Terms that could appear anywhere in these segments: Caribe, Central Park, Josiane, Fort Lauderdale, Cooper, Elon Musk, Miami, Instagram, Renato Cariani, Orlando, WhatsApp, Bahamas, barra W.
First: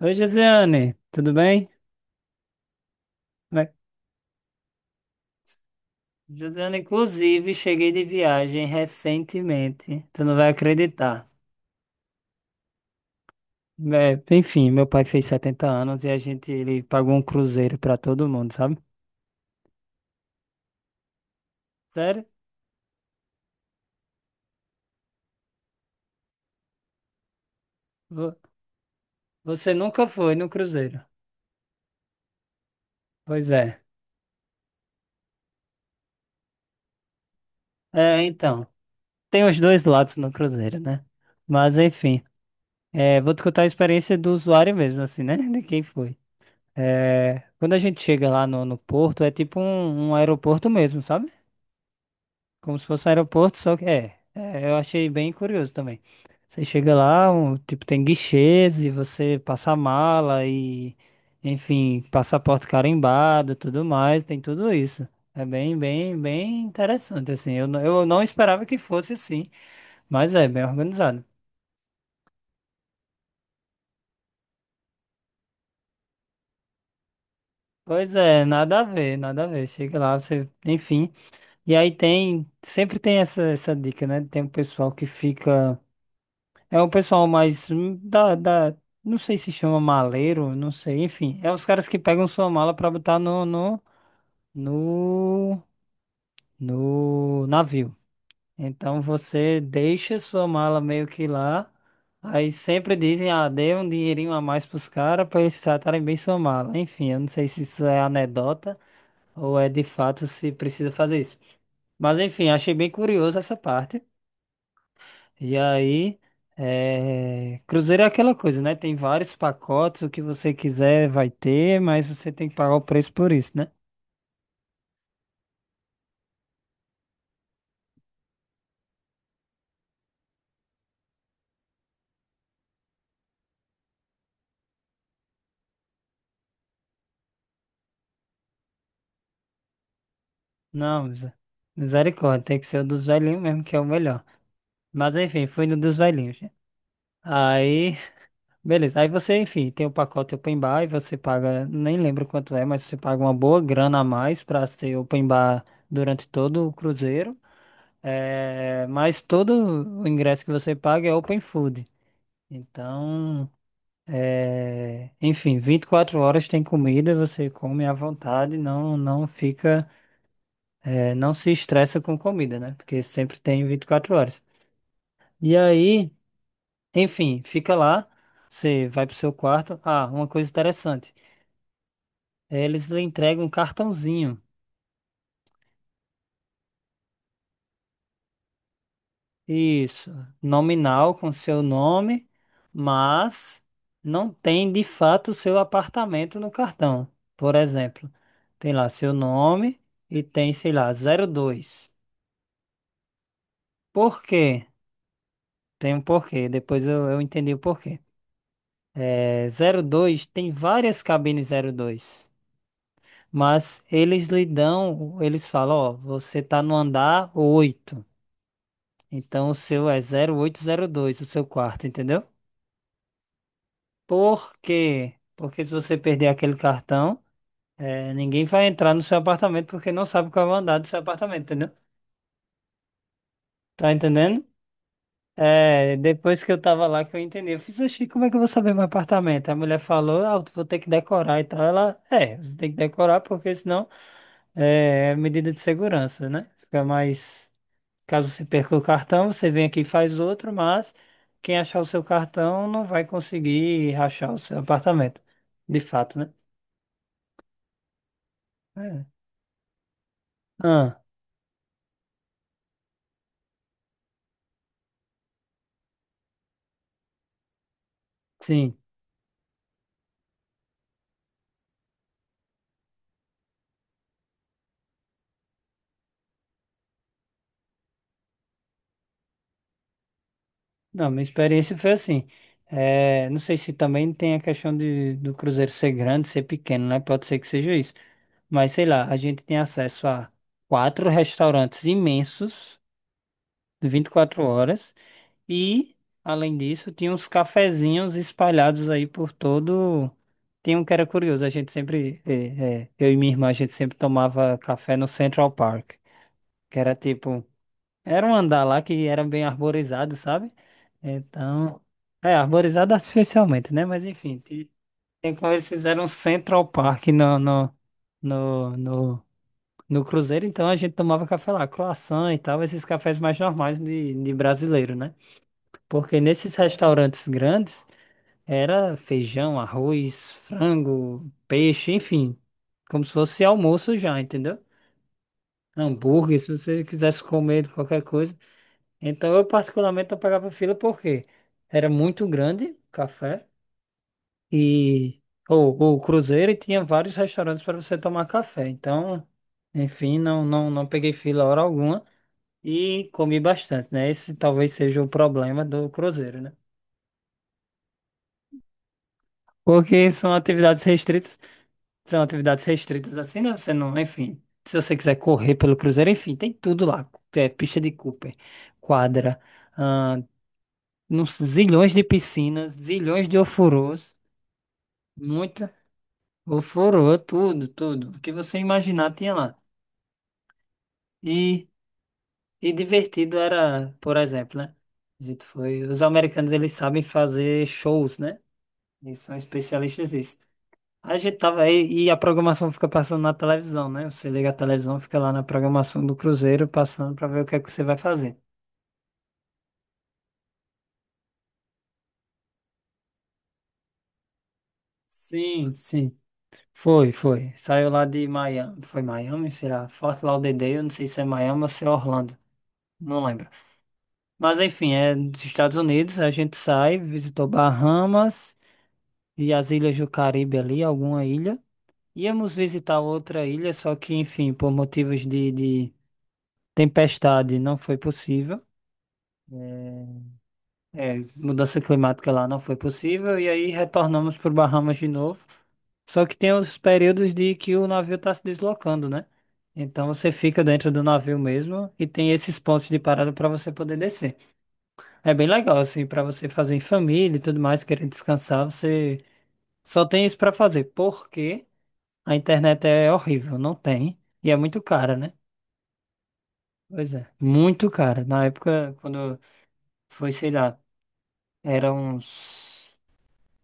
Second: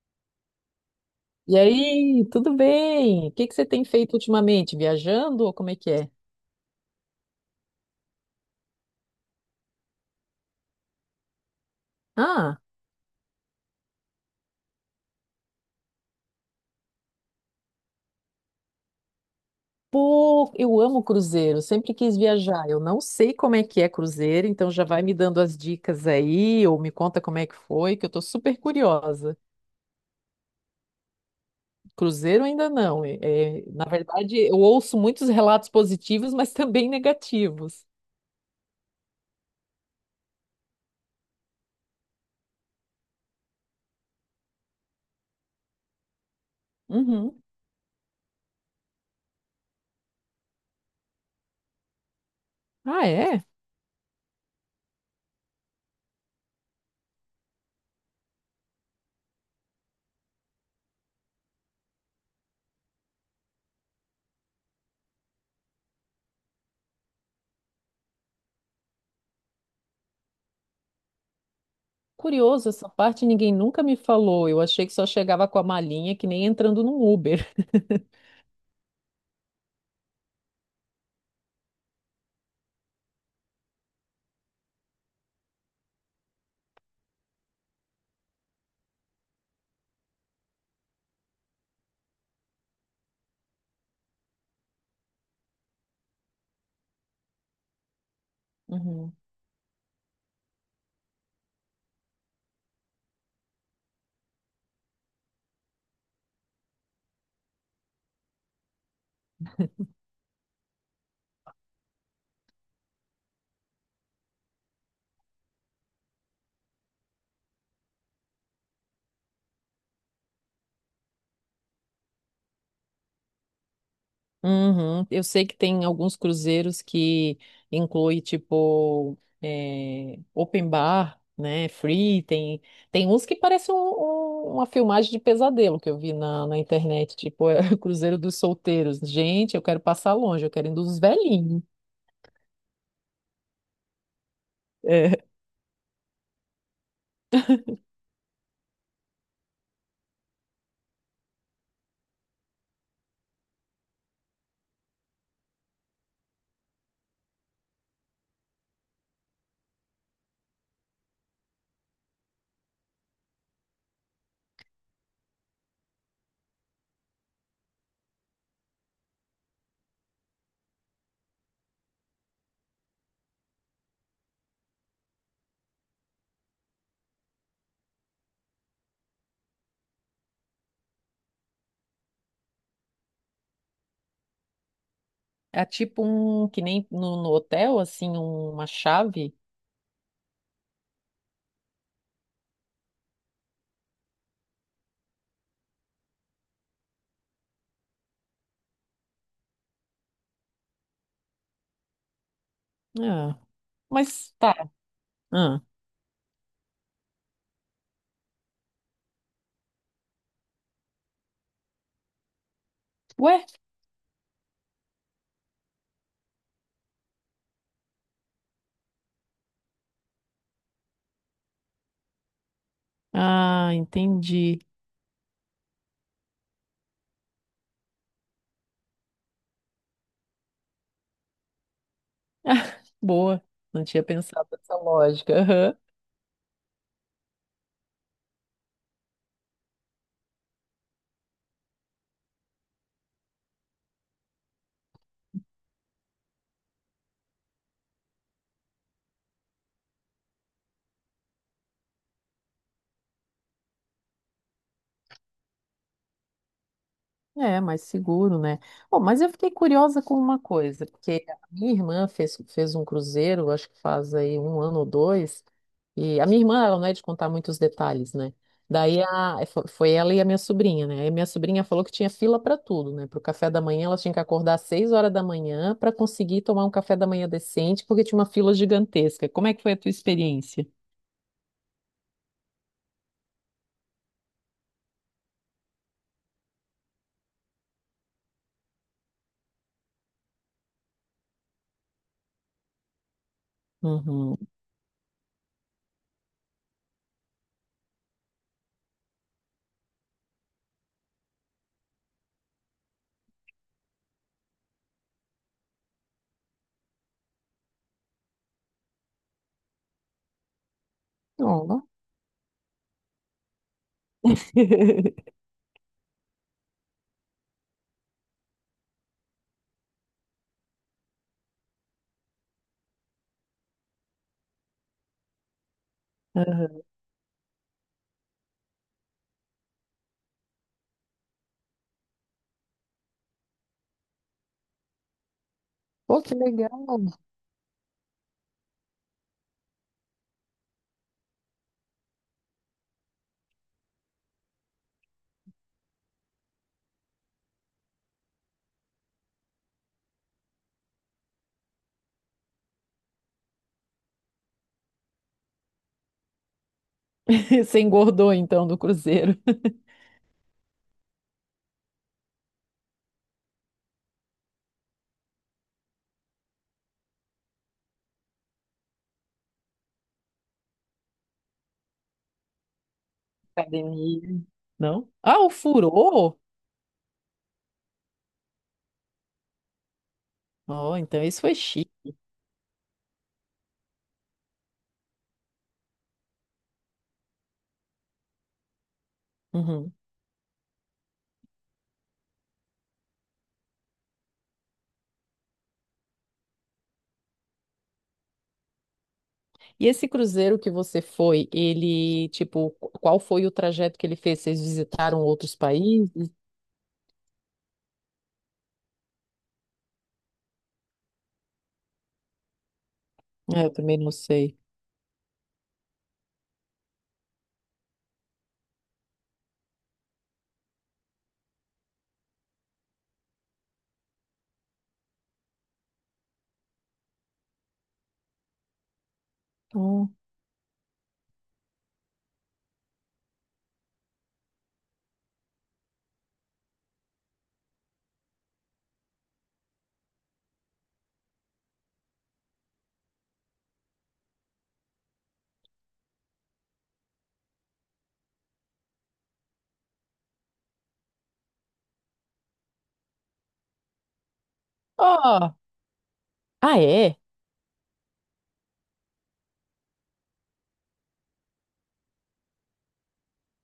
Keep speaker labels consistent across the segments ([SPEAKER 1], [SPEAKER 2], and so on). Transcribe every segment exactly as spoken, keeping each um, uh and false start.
[SPEAKER 1] Oi, Josiane, tudo
[SPEAKER 2] E
[SPEAKER 1] bem?
[SPEAKER 2] aí, tudo bem? O que que
[SPEAKER 1] Como
[SPEAKER 2] você
[SPEAKER 1] é-
[SPEAKER 2] tem feito ultimamente? Viajando ou como é que é?
[SPEAKER 1] Josiane, inclusive, cheguei de viagem recentemente. Tu não vai acreditar.
[SPEAKER 2] Ah,
[SPEAKER 1] É, enfim, meu pai fez setenta anos e a gente, ele pagou um cruzeiro pra todo mundo, sabe?
[SPEAKER 2] pô, eu amo cruzeiro, sempre quis
[SPEAKER 1] Sério?
[SPEAKER 2] viajar. Eu não sei como é que é cruzeiro, então já vai me dando as dicas aí, ou me conta como é que foi, que eu tô
[SPEAKER 1] Vo-
[SPEAKER 2] super curiosa.
[SPEAKER 1] Você nunca foi no cruzeiro?
[SPEAKER 2] Cruzeiro ainda não. É,
[SPEAKER 1] Pois
[SPEAKER 2] é,
[SPEAKER 1] é.
[SPEAKER 2] na verdade, eu ouço muitos relatos positivos, mas também negativos.
[SPEAKER 1] É, então, tem os dois lados no cruzeiro, né? Mas, enfim, é, vou te contar a experiência do usuário mesmo, assim, né? De quem foi.
[SPEAKER 2] Uhum.
[SPEAKER 1] É, quando a gente chega lá no, no porto, é tipo um um aeroporto mesmo, sabe? Como se
[SPEAKER 2] Ah,
[SPEAKER 1] fosse um
[SPEAKER 2] é?
[SPEAKER 1] aeroporto, só que é, é, eu achei bem curioso também. Você chega lá, um, tipo, tem guichês e você passa a mala e, enfim, passaporte carimbado, tudo mais, tem tudo isso. É bem, bem, bem interessante, assim. Eu, não- eu não esperava que fosse assim, mas é bem organizado.
[SPEAKER 2] Curioso, essa parte ninguém nunca me falou. Eu achei que só chegava com a malinha, que nem entrando num Uber.
[SPEAKER 1] Pois é, nada a ver, nada a ver. Chega lá, você, enfim. E aí tem, sempre tem essa, essa dica, né? Tem um pessoal que fica. É o pessoal mais hum, da, da, não sei se chama maleiro, não sei, enfim, é os caras que pegam sua mala pra botar no, no, no, no navio. Então
[SPEAKER 2] Uhum.
[SPEAKER 1] você deixa sua mala meio que lá, aí sempre dizem, ah, dê um dinheirinho a mais pros caras pra eles tratarem bem sua mala. Enfim, eu não sei se isso é anedota ou é de fato se precisa fazer isso. Mas enfim, achei bem curioso essa parte. E aí, é, cruzeiro é aquela coisa, né? Tem vários pacotes, o que você quiser vai ter, mas você tem que pagar o preço por isso, né?
[SPEAKER 2] Uhum. Eu sei que tem alguns cruzeiros que inclui tipo eh, open bar, né? Free, tem, tem uns que parece um- um- uma filmagem de pesadelo que eu vi na, na internet, tipo é, o Cruzeiro dos Solteiros. Gente, eu quero passar longe, eu quero ir dos
[SPEAKER 1] Não, misa-
[SPEAKER 2] velhinhos.
[SPEAKER 1] misericórdia, tem que ser o dos velhinhos mesmo, que é o melhor. Mas
[SPEAKER 2] É,
[SPEAKER 1] enfim, fui no dos velhinhos, né? Aí, beleza. Aí você, enfim, tem o pacote open bar e você paga, nem lembro quanto é, mas você paga uma boa grana a mais pra ser open bar durante todo o cruzeiro. É, mas todo o ingresso que você paga é open food. Então. É, enfim, vinte e quatro horas tem comida, você come à vontade, não, não fica, é, não se estressa com comida, né? Porque sempre tem vinte e quatro horas. E aí, enfim, fica lá, você vai pro seu quarto. Ah, uma coisa interessante, é, eles lhe entregam um cartãozinho,
[SPEAKER 2] é tipo um que nem no, no hotel, assim, uma chave.
[SPEAKER 1] isso, nominal com seu nome, mas não tem de fato o seu apartamento no cartão. Por exemplo, tem lá seu nome e tem, sei lá, zero dois.
[SPEAKER 2] Ah,
[SPEAKER 1] Por
[SPEAKER 2] mas
[SPEAKER 1] quê?
[SPEAKER 2] tá. Ah.
[SPEAKER 1] Tem um porquê. Depois eu, eu entendi o porquê. É, zero dois tem várias cabines zero dois,
[SPEAKER 2] Ué?
[SPEAKER 1] mas eles lhe dão, eles falam, ó, você tá no andar oito, então o seu é zero zero oito zero dois o seu quarto, entendeu?
[SPEAKER 2] Ah,
[SPEAKER 1] Por
[SPEAKER 2] entendi.
[SPEAKER 1] quê? Porque se você perder aquele cartão, é, ninguém vai entrar no seu apartamento porque não sabe qual é o andar do seu apartamento, entendeu?
[SPEAKER 2] Boa. Não
[SPEAKER 1] Tá
[SPEAKER 2] tinha
[SPEAKER 1] entendendo?
[SPEAKER 2] pensado nessa lógica. Aham.
[SPEAKER 1] É, depois que eu tava lá que eu entendi. Eu fiz, oxi, como é que eu vou saber meu apartamento? A mulher falou, ah, eu vou ter que decorar e tal. Ela, é, você tem que decorar porque senão é é medida de segurança, né? Fica mais. Caso você perca o cartão, você vem aqui e faz outro, mas quem achar o seu cartão não vai conseguir rachar o seu apartamento. De fato, né?
[SPEAKER 2] É, mais seguro, né? Bom,
[SPEAKER 1] É.
[SPEAKER 2] mas eu fiquei curiosa com uma coisa,
[SPEAKER 1] Ah,
[SPEAKER 2] porque a minha irmã fez, fez um cruzeiro, acho que faz aí um ano ou dois, e a minha irmã, ela não é de contar muitos detalhes, né?
[SPEAKER 1] sim.
[SPEAKER 2] Daí a, é, fo- foi ela e a minha sobrinha, né? Aí a minha sobrinha falou que tinha fila para tudo, né? Para o café da manhã, ela tinha que acordar às seis horas da manhã para conseguir tomar um café da manhã decente, porque tinha uma fila gigantesca. Como é que foi a tua experiência?
[SPEAKER 1] Não, minha experiência foi assim. É, não sei se também tem a questão de, do cruzeiro ser grande, ser pequeno, né? Pode ser que seja isso. Mas sei lá, a gente tem acesso a quatro restaurantes imensos, de vinte e
[SPEAKER 2] Uhum.
[SPEAKER 1] quatro horas, e, além disso, tinha uns cafezinhos espalhados aí por todo. Tinha um que era curioso, a gente sempre, é, é, eu e minha irmã, a gente sempre tomava café no Central Park, que era tipo. Era um andar lá que era bem arborizado, sabe? Então,
[SPEAKER 2] Ó.
[SPEAKER 1] é, arborizado artificialmente, né? Mas enfim, ti- tem como eles fizeram um Central Park no, no, no, no, no Cruzeiro, então a gente tomava café lá, croissant e tal, esses cafés mais normais de, de brasileiro, né? Porque nesses
[SPEAKER 2] Uhum.
[SPEAKER 1] restaurantes grandes era feijão, arroz, frango, peixe, enfim, como se fosse almoço já, entendeu?
[SPEAKER 2] Pô, que
[SPEAKER 1] Hambúrguer, se você
[SPEAKER 2] legal.
[SPEAKER 1] quisesse comer qualquer coisa. Então eu particularmente não pegava fila porque era muito grande o café e ou ou o cruzeiro e tinha vários restaurantes para você tomar café. Então, enfim, não não não peguei fila hora alguma e comi bastante, né? Esse talvez seja o problema do cruzeiro, né?
[SPEAKER 2] Você engordou então do cruzeiro.
[SPEAKER 1] Porque são atividades restritas, são atividades restritas assim, né? Você não, enfim, se você quiser correr pelo cruzeiro, enfim, tem tudo lá, é pista de Cooper, quadra, ah, nos zilhões de piscinas, zilhões de ofurôs,
[SPEAKER 2] Academia. Não? Ah, o
[SPEAKER 1] muita
[SPEAKER 2] furou.
[SPEAKER 1] ofurô, tudo, tudo. O que você imaginar tinha lá.
[SPEAKER 2] Ó, então isso foi
[SPEAKER 1] E,
[SPEAKER 2] chique.
[SPEAKER 1] e divertido era, por exemplo, né? A gente foi, os americanos eles sabem fazer shows, né? Eles são
[SPEAKER 2] Uhum.
[SPEAKER 1] especialistas nisso. A gente tava aí e a programação fica passando na televisão, né? Você liga a televisão, fica lá na programação do Cruzeiro passando para ver o que é que você vai fazer.
[SPEAKER 2] E esse cruzeiro que você foi, ele, tipo, qu- qual foi o trajeto que ele fez? Vocês visitaram outros
[SPEAKER 1] Sim,
[SPEAKER 2] países?
[SPEAKER 1] sim. Foi, foi. Saiu lá de Miami. Foi Miami, será? Fort Lauderdale, eu não sei se é Miami ou se é Orlando. Não lembro.
[SPEAKER 2] Ah, eu também não sei.
[SPEAKER 1] Mas enfim, é dos Estados Unidos. A gente sai, visitou Bahamas e as ilhas do Caribe ali, alguma ilha. Íamos visitar outra ilha, só que, enfim, por motivos de, de tempestade não foi possível.
[SPEAKER 2] Hum.
[SPEAKER 1] É, É, mudança climática lá não foi possível, e aí retornamos para Bahamas de novo. Só que tem os períodos de que o navio está se deslocando, né? Então você fica dentro do navio mesmo e tem esses pontos de parada para você poder descer. É bem legal, assim, para você fazer em família e tudo mais, querendo descansar, você só tem isso para fazer, porque a internet é horrível, não tem, e é muito cara, né?
[SPEAKER 2] Ó, ah,
[SPEAKER 1] Pois
[SPEAKER 2] é?
[SPEAKER 1] é, muito cara. Na época, quando foi, sei lá, era uns,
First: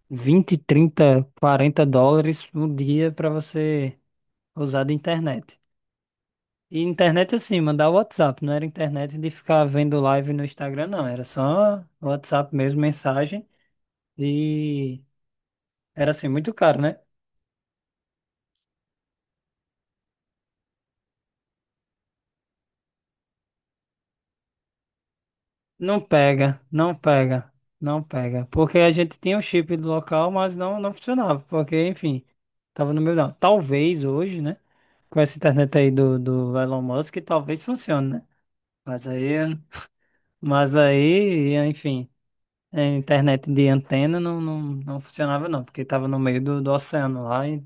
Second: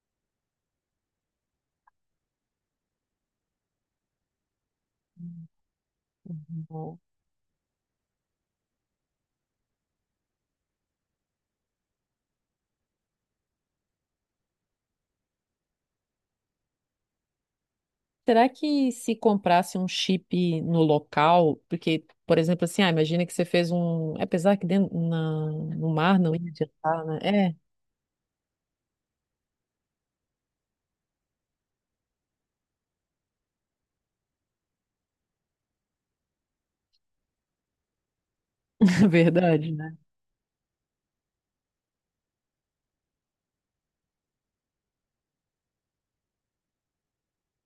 [SPEAKER 1] vinte, trinta, quarenta dólares no dia para você usar de internet. E
[SPEAKER 2] Ó.
[SPEAKER 1] internet assim, mandar WhatsApp, não era internet de ficar vendo live no Instagram, não. Era só WhatsApp mesmo, mensagem. E era assim, muito caro, né?
[SPEAKER 2] Será que se comprasse um chip no local, porque, por exemplo, assim, ah, imagina que você fez um, apesar que dentro na, no
[SPEAKER 1] Não
[SPEAKER 2] mar não ia
[SPEAKER 1] pega, não
[SPEAKER 2] adiantar, né?
[SPEAKER 1] pega,
[SPEAKER 2] É,
[SPEAKER 1] não pega. Porque a gente tinha o chip do local, mas não, não funcionava. Porque, enfim, tava no meu. Não. Talvez hoje, né? Com essa internet aí do, do Elon Musk, talvez funcione, né? Mas aí.
[SPEAKER 2] verdade, né?
[SPEAKER 1] Mas aí, enfim, a internet de antena não, não, não funcionava não, porque estava no meio do, do oceano lá e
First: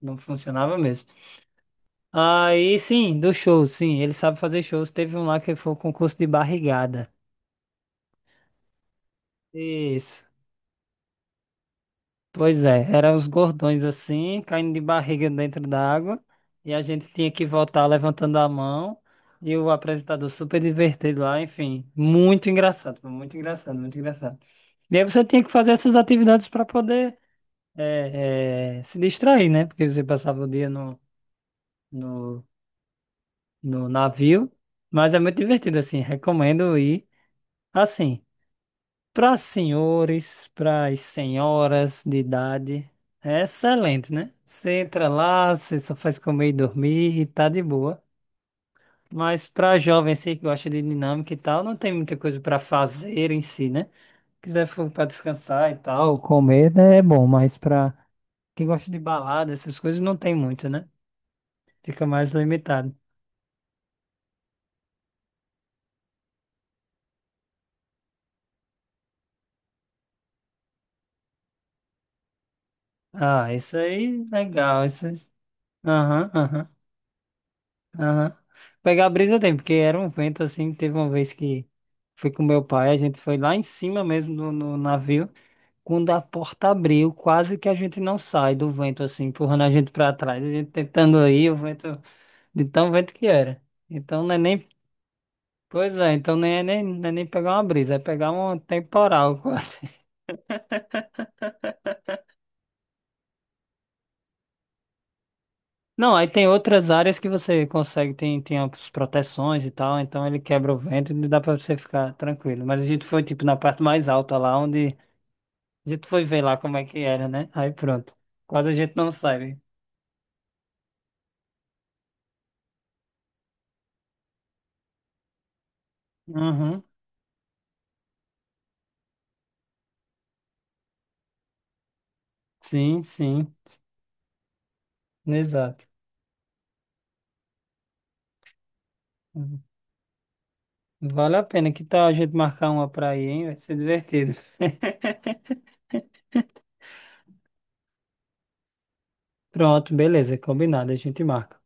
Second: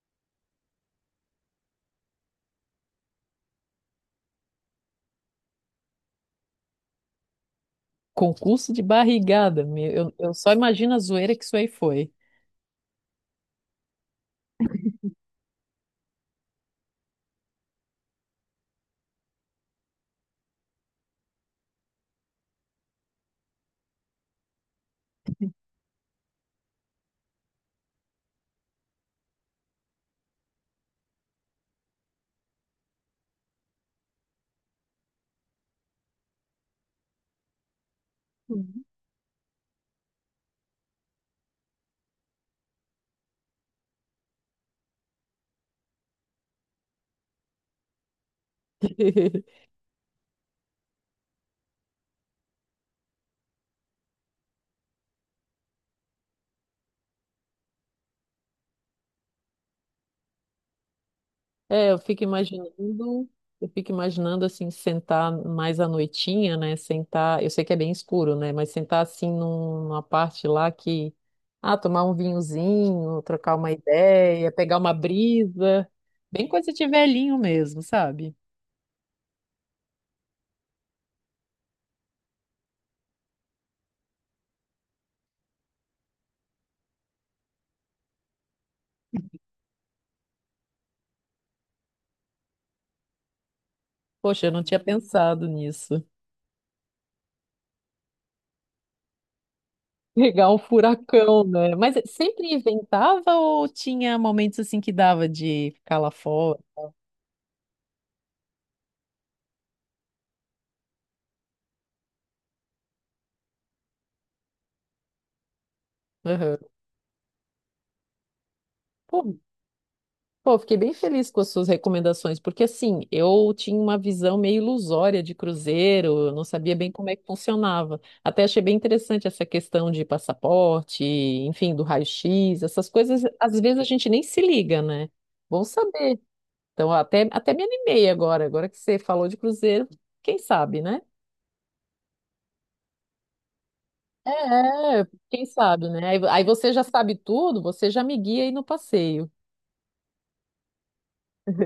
[SPEAKER 1] não funcionava mesmo. Aí sim, do show, sim, ele sabe fazer shows. Teve um lá que foi o concurso de barrigada.
[SPEAKER 2] Concurso de barrigada. Meu, Eu,
[SPEAKER 1] Isso.
[SPEAKER 2] eu só imagino a zoeira que isso aí foi.
[SPEAKER 1] Pois é, eram os gordões assim, caindo de barriga dentro da água, e a gente tinha que voltar levantando a mão, e o apresentador super divertido lá, enfim, muito engraçado, muito engraçado, muito engraçado. E aí você tinha que fazer essas atividades para poder é, é, se distrair, né? Porque você passava o dia no, no, no navio, mas é muito divertido, assim, recomendo ir, assim,
[SPEAKER 2] Uhum.
[SPEAKER 1] para senhores, para as senhoras de idade, é excelente, né? Você entra lá, você só faz comer e dormir e tá de boa, mas para jovens assim, que gosta de dinâmica e tal, não tem muita coisa para fazer em si, né? Quiser for para descansar e tal, comer, né, é bom, mas para quem gosta de balada, essas coisas, não tem muito, né?
[SPEAKER 2] É, eu
[SPEAKER 1] Fica
[SPEAKER 2] fico
[SPEAKER 1] mais limitado.
[SPEAKER 2] imaginando, eu fico imaginando assim, sentar mais à noitinha, né? Sentar, eu sei que é bem escuro, né? Mas sentar assim num- numa parte lá que, ah, tomar um vinhozinho,
[SPEAKER 1] Ah,
[SPEAKER 2] trocar uma
[SPEAKER 1] isso aí,
[SPEAKER 2] ideia, pegar
[SPEAKER 1] legal.
[SPEAKER 2] uma
[SPEAKER 1] Isso... aí.
[SPEAKER 2] brisa,
[SPEAKER 1] Aham,
[SPEAKER 2] bem coisa
[SPEAKER 1] aham,
[SPEAKER 2] de velhinho mesmo,
[SPEAKER 1] aham.
[SPEAKER 2] sabe?
[SPEAKER 1] Pegar a brisa tem, porque era um vento assim. Teve uma vez que fui com meu pai, a gente foi lá em cima mesmo no, no navio. Quando a porta abriu, quase que a gente não sai do vento assim, empurrando a gente pra trás. A gente tentando ir, o vento, de tão vento que era. Então não é
[SPEAKER 2] Poxa, eu não
[SPEAKER 1] nem.
[SPEAKER 2] tinha pensado
[SPEAKER 1] Pois
[SPEAKER 2] nisso.
[SPEAKER 1] é, então nem é nem, não é nem pegar uma brisa, é pegar um temporal quase.
[SPEAKER 2] Pegar um furacão, né? Mas sempre inventava ou tinha momentos assim que dava de ficar lá
[SPEAKER 1] Não, aí tem
[SPEAKER 2] fora?
[SPEAKER 1] outras áreas que você consegue, tem, tem as proteções e tal, então ele quebra o vento e dá pra você ficar tranquilo. Mas a gente foi, tipo, na parte mais alta lá, onde a gente foi ver lá
[SPEAKER 2] Aham.
[SPEAKER 1] como é que era, né? Aí pronto. Quase a gente não
[SPEAKER 2] Pô,
[SPEAKER 1] sabe.
[SPEAKER 2] pô, fiquei bem feliz com as suas recomendações, porque assim, eu tinha uma visão meio ilusória de cruzeiro, eu não sabia
[SPEAKER 1] Uhum.
[SPEAKER 2] bem como é que funcionava. Até achei bem interessante essa questão de passaporte, enfim, do raio-x, essas
[SPEAKER 1] Sim,
[SPEAKER 2] coisas,
[SPEAKER 1] sim,
[SPEAKER 2] às vezes a gente nem se liga, né? Bom
[SPEAKER 1] exato.
[SPEAKER 2] saber. Então, até, até me animei agora, agora que você falou de
[SPEAKER 1] Uhum.
[SPEAKER 2] cruzeiro, quem sabe, né?
[SPEAKER 1] Vale a pena. Que tal a gente marcar uma pra ir, hein? Vai ser divertido.
[SPEAKER 2] É, é, quem sabe, né? Aí aí você já sabe tudo, você já me guia aí no passeio.
[SPEAKER 1] Pronto, beleza, combinado, a gente marca.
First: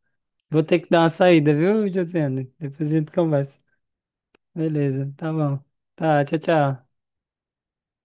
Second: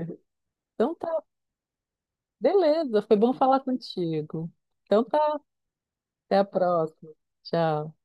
[SPEAKER 1] Vou ter que
[SPEAKER 2] Então
[SPEAKER 1] dar uma
[SPEAKER 2] tá,
[SPEAKER 1] saída, viu, Josiane? Depois a
[SPEAKER 2] beleza,
[SPEAKER 1] gente
[SPEAKER 2] foi bom
[SPEAKER 1] conversa.
[SPEAKER 2] falar contigo. Então
[SPEAKER 1] Beleza, tá
[SPEAKER 2] tá,
[SPEAKER 1] bom. Tá, tchau,
[SPEAKER 2] até a
[SPEAKER 1] tchau.
[SPEAKER 2] próxima. Tchau.